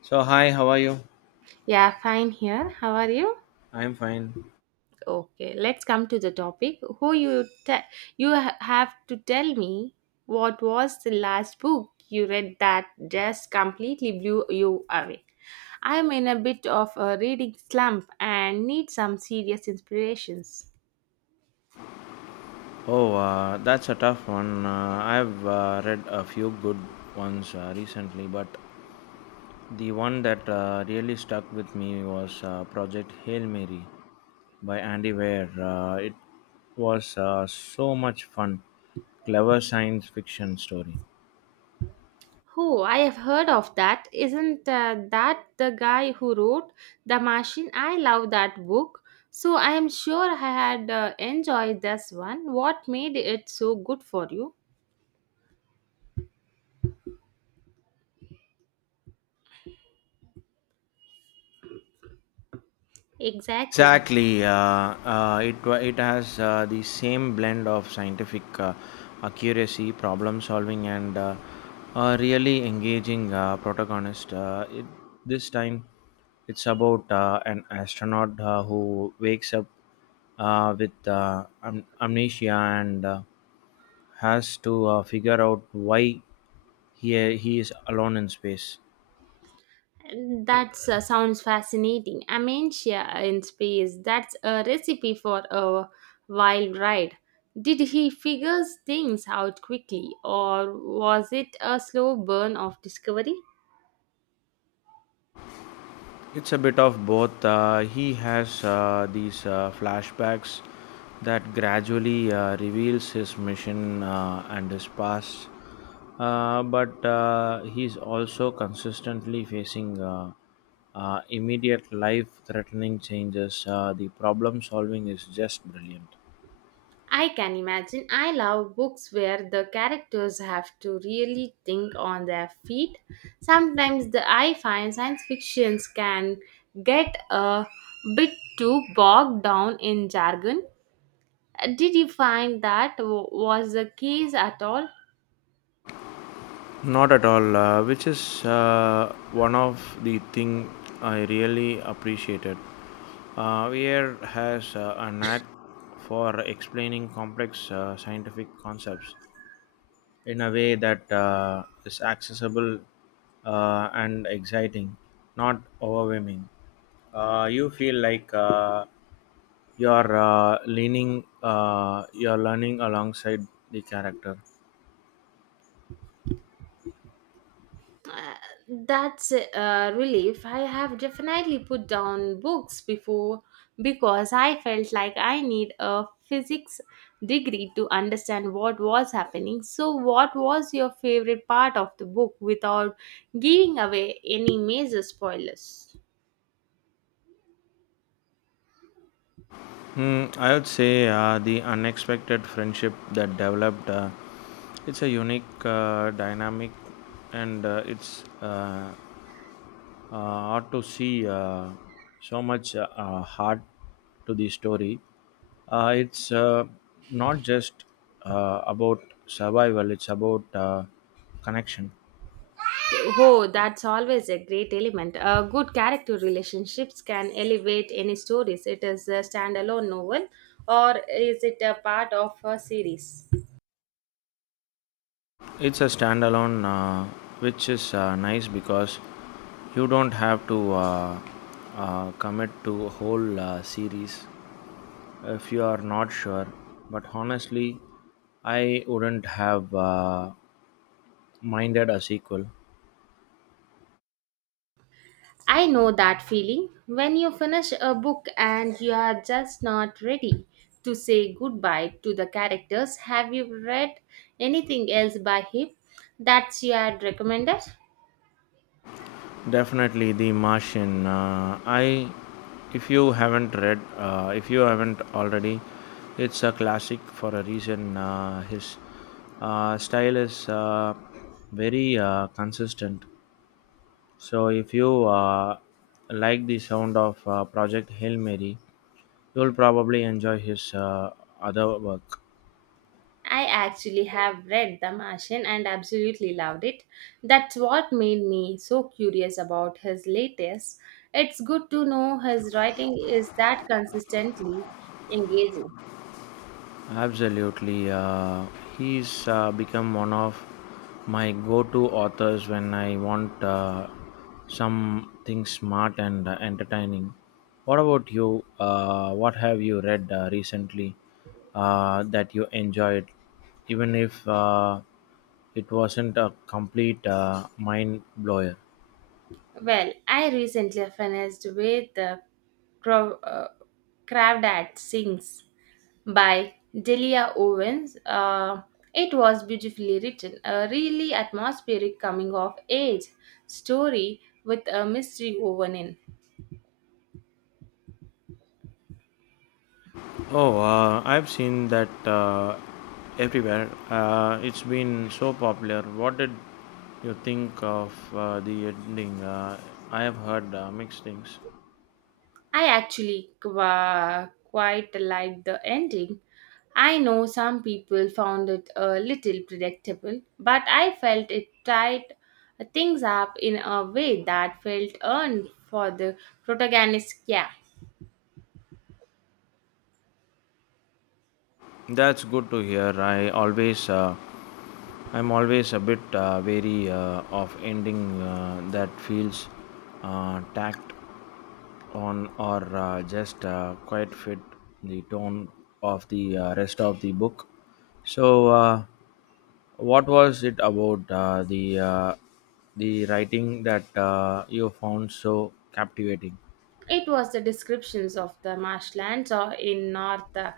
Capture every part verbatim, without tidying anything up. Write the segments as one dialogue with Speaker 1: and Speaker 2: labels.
Speaker 1: So hi, how are you?
Speaker 2: Yeah, fine here. How are you?
Speaker 1: I'm fine.
Speaker 2: Okay, let's come to the topic. Who you te- you ha- have to tell me what was the last book you read that just completely blew you away. I am in a bit of a reading slump and need some serious inspirations.
Speaker 1: Oh, uh, that's a tough one. Uh, I've uh, read a few good ones uh, recently, but the one that uh, really stuck with me was uh, Project Hail Mary by Andy Weir. Uh, it was uh, so much fun, clever science fiction story.
Speaker 2: Who? I have heard of that. Isn't uh, that the guy who wrote The Machine? I love that book. So I am sure I had uh, enjoyed this one. What made it so good for you? Exactly.
Speaker 1: Exactly. Uh, uh, it wa- it has uh, the same blend of scientific uh, accuracy, problem solving, and uh, a really engaging uh, protagonist. Uh, it, this time, it's about uh, an astronaut uh, who wakes up uh, with uh, am- amnesia and uh, has to uh, figure out why he he is alone in space.
Speaker 2: That uh, sounds fascinating. Amentia in space. That's a recipe for a wild ride. Did he figure things out quickly, or was it a slow burn of discovery?
Speaker 1: It's a bit of both. Uh, he has uh, these uh, flashbacks that gradually uh, reveals his mission uh, and his past, uh, but uh, he's also consistently facing uh, uh, immediate life-threatening changes. Uh, the problem solving is just brilliant.
Speaker 2: I can imagine. I love books where the characters have to really think on their feet. Sometimes the I find science fictions can get a bit too bogged down in jargon. Uh, Did you find that w- was the case at all?
Speaker 1: Not at all, uh, which is uh, one of the thing I really appreciated. Uh, Weir has uh, a knack for explaining complex uh, scientific concepts in a way that uh, is accessible uh, and exciting, not overwhelming. Uh, you feel like uh, you're uh, leaning, uh, you're learning alongside the character.
Speaker 2: Uh, that's a relief. I have definitely put down books before because I felt like I need a physics degree to understand what was happening. So, what was your favorite part of the book without giving away any major spoilers?
Speaker 1: Hmm, I would say uh, the unexpected friendship that developed. Uh, it's a unique uh, dynamic, and uh, it's uh, uh, hard to see uh, so much uh, uh, heart to the story. Uh, it's uh, not just uh, about survival; it's about uh, connection.
Speaker 2: Oh, that's always a great element. Uh, good character relationships can elevate any stories. It is a standalone novel or is it a part of a series?
Speaker 1: It's a standalone, uh, which is uh, nice because you don't have to uh, uh, commit to a whole uh, series if you are not sure. But honestly, I wouldn't have uh, minded a sequel.
Speaker 2: I know that feeling when you finish a book and you are just not ready to say goodbye to the characters. Have you read anything else by him that you had recommended?
Speaker 1: Definitely, The Martian. Uh, I, if you haven't read, uh, If you haven't already, it's a classic for a reason. Uh, his uh, style is uh, very uh, consistent. So if you uh, like the sound of uh, Project Hail Mary, you'll probably enjoy his uh, other work.
Speaker 2: I actually have read The Martian and absolutely loved it. That's what made me so curious about his latest. It's good to know his writing is that consistently engaging.
Speaker 1: Absolutely, uh, he's uh, become one of my go-to authors when I want uh, something smart and uh, entertaining. What about you? Uh, what have you read uh, recently uh, that you enjoyed, even if uh, it wasn't a complete uh, mind blower?
Speaker 2: Well, I recently finished with the Crow, uh, Crabbed at Sings by Delia Owens. Uh, it was beautifully written, a really atmospheric coming of age story with a mystery woven in.
Speaker 1: Oh, uh, I've seen that uh, everywhere. Uh, it's been so popular. What did you think of uh, the ending? Uh, I have heard uh, mixed things.
Speaker 2: I actually qua quite liked the ending. I know some people found it a little predictable, but I felt it tied uh, things up in a way that felt earned for the protagonist. Yeah.
Speaker 1: That's good to hear. I always, uh, I'm always a bit uh, wary uh, of ending uh, that feels uh, tacked on or uh, just uh, quite fit the tone of the uh, rest of the book. So. Uh, What was it about uh, the uh, the writing that uh, you found so captivating?
Speaker 2: It was the descriptions of the marshlands or in North uh,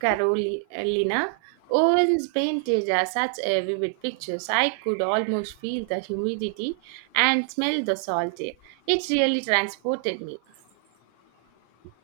Speaker 2: Carolina. Owens painted uh, such a vivid pictures. I could almost feel the humidity and smell the salt air. It really transported me.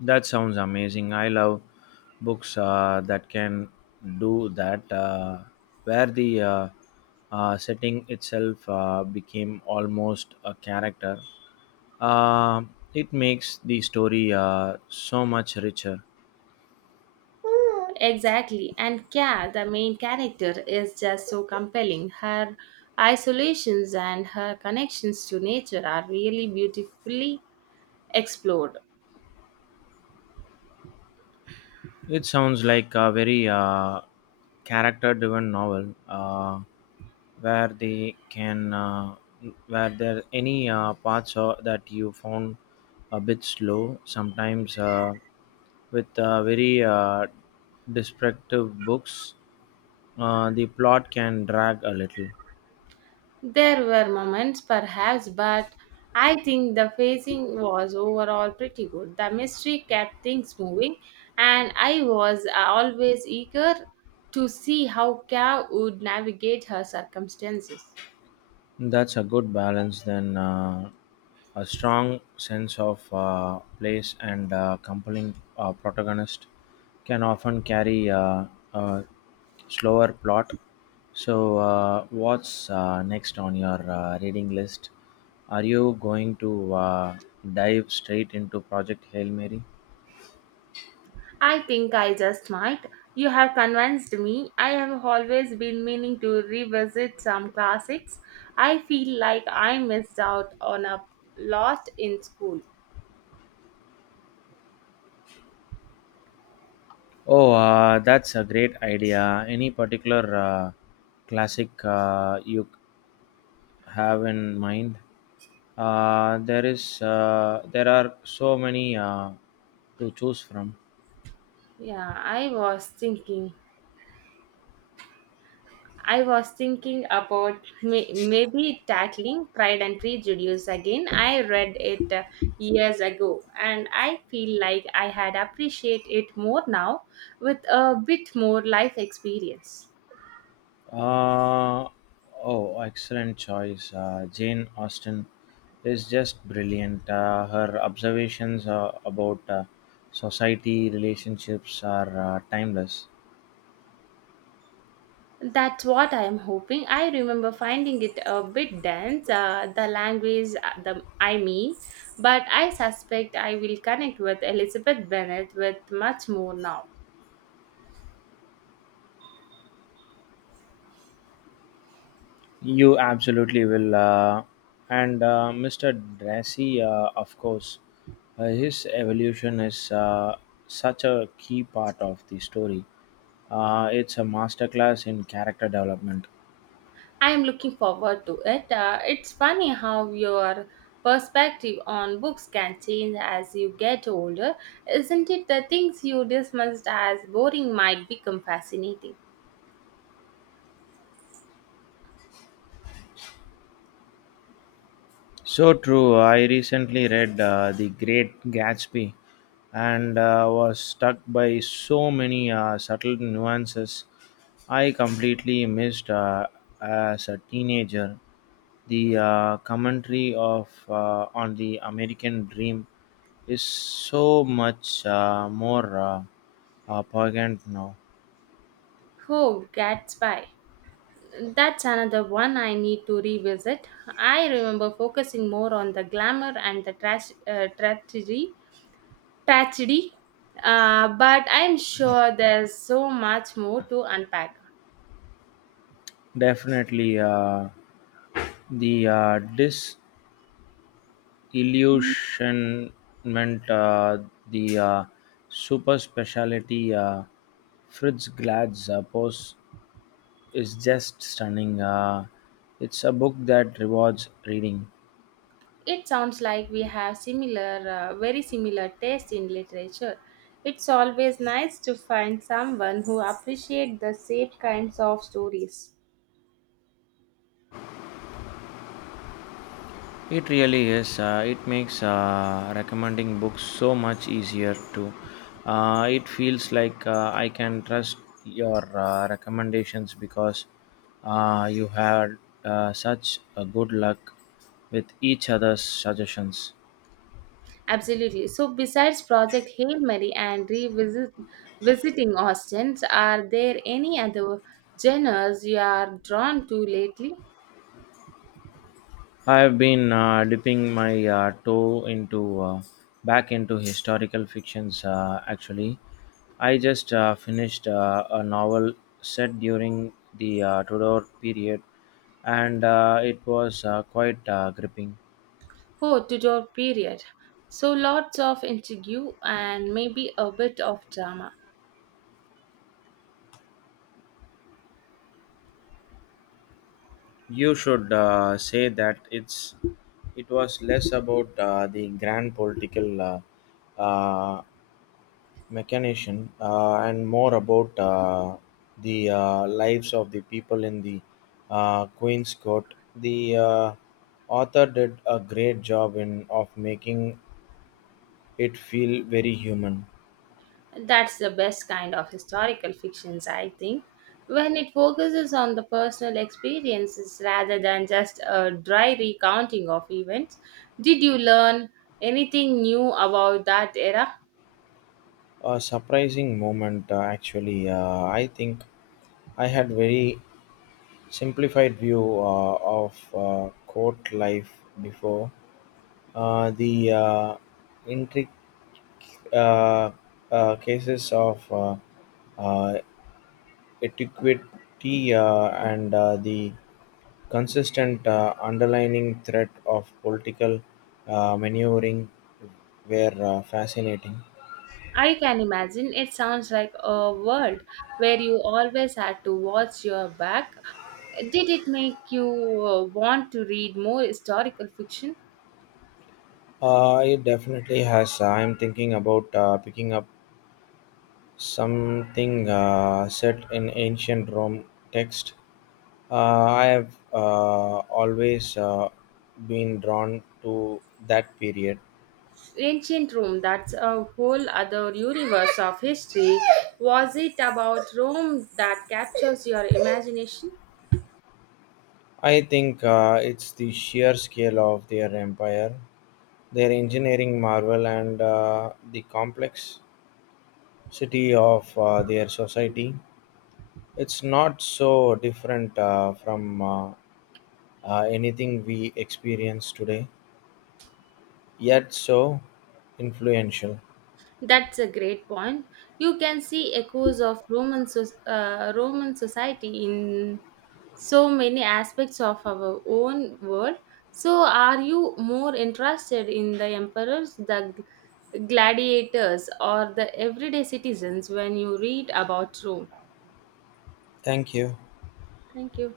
Speaker 1: That sounds amazing. I love books uh, that can do that, uh, where the uh, uh, setting itself uh, became almost a character. Uh, it makes the story uh, so much richer.
Speaker 2: Exactly. And Kya, the main character, is just so compelling. Her isolations and her connections to nature are really beautifully explored.
Speaker 1: It sounds like a very uh, character driven novel. Uh, where they can uh, Were there any uh, parts uh, that you found a bit slow. Sometimes uh, with uh, very uh, descriptive books uh, the plot can drag a little.
Speaker 2: There were moments, perhaps, but I think the pacing was overall pretty good. The mystery kept things moving, and I was uh, always eager to see how Kao would navigate her circumstances.
Speaker 1: That's a good balance then, uh, a strong sense of uh, place and uh, compelling uh, protagonist can often carry uh, a slower plot. So uh, what's uh, next on your uh, reading list? Are you going to uh, dive straight into Project Hail Mary?
Speaker 2: I think I just might. You have convinced me. I have always been meaning to revisit some classics. I feel like I missed out on a lot in school.
Speaker 1: Oh, uh, that's a great idea. Any particular uh, classic uh, you have in mind? Uh, there is uh, there are so many uh, to choose from.
Speaker 2: Yeah, I was thinking. I was thinking about may- maybe tackling Pride and Prejudice again. I read it uh, years ago and I feel like I had appreciate it more now with a bit more life experience.
Speaker 1: Uh, oh, excellent choice. Uh, Jane Austen is just brilliant. Uh, her observations uh, about uh, society relationships are uh, timeless.
Speaker 2: That's what I am hoping. I remember finding it a bit dense, uh, the language, uh, the I mean, but I suspect I will connect with Elizabeth Bennet with much more now.
Speaker 1: You absolutely will. Uh, and uh, mister Dressy, uh, of course, uh, his evolution is uh, such a key part of the story. Uh, it's a masterclass in character development.
Speaker 2: I am looking forward to it. Uh, it's funny how your perspective on books can change as you get older, isn't it? The things you dismissed as boring might become fascinating.
Speaker 1: So true. I recently read uh, The Great Gatsby and uh, was struck by so many uh, subtle nuances I completely missed uh, as a teenager. The uh, commentary of uh, on the American dream is so much uh, more uh, uh, poignant now.
Speaker 2: Oh, Gatsby. That's another one I need to revisit. I remember focusing more on the glamour and the trash, uh, tragedy, tragedy. Uh, but I'm sure there's so much more to unpack.
Speaker 1: Definitely, uh, the uh, dis illusionment, uh, the uh, super specialty uh, Fritz Glad's uh, pose is just stunning. Uh, it's a book that rewards reading.
Speaker 2: It sounds like we have similar, uh, very similar taste in literature. It's always nice to find someone who appreciates the same kinds of stories.
Speaker 1: It really is. Uh, it makes uh, recommending books so much easier too. Uh, it feels like uh, I can trust your uh, recommendations because uh, you had uh, such a good luck with each other's suggestions.
Speaker 2: Absolutely. So, besides Project Hail Mary and revisit visiting Austin, are there any other genres you are drawn to lately?
Speaker 1: I've been uh, dipping my uh, toe into uh, back into historical fictions. Uh, actually, I just uh, finished uh, a novel set during the uh, Tudor period, and uh, it was uh, quite uh, gripping.
Speaker 2: Oh, Tudor period. So, lots of intrigue and maybe a bit of drama.
Speaker 1: You should uh, say that it's it was less about uh, the grand political uh, uh, mechanician, uh, and more about uh, the uh, lives of the people in the uh, Queen's Court. The uh, author did a great job in of making it feel very human.
Speaker 2: That's the best kind of historical fictions, I think, when it focuses on the personal experiences rather than just a dry recounting of events. Did you learn anything new about that era?
Speaker 1: A surprising moment, uh, actually. Uh, I think I had very simplified view uh, of uh, court life before. Uh, the uh, intricate uh, uh, cases of uh, uh, etiquette, uh, and uh, the consistent uh, underlying threat of political uh, maneuvering were uh, fascinating.
Speaker 2: I can imagine it sounds like a world where you always had to watch your back. Did it make you uh, want to read more historical fiction?
Speaker 1: Uh, it definitely has. uh, I'm thinking about uh, picking up something uh, set in ancient Rome text. Uh, I have uh, always uh, been drawn to that period.
Speaker 2: Ancient Rome, that's a whole other universe of history. Was it about Rome that captures your imagination?
Speaker 1: I think uh, it's the sheer scale of their empire, their engineering marvel, and uh, the complexity of uh, their society. It's not so different uh, from uh, uh, anything we experience today, yet so influential.
Speaker 2: That's a great point. You can see echoes of Roman, soc- uh, Roman society in so many aspects of our own world. So, are you more interested in the emperors, the g- gladiators, or the everyday citizens when you read about Rome?
Speaker 1: Thank you.
Speaker 2: Thank you.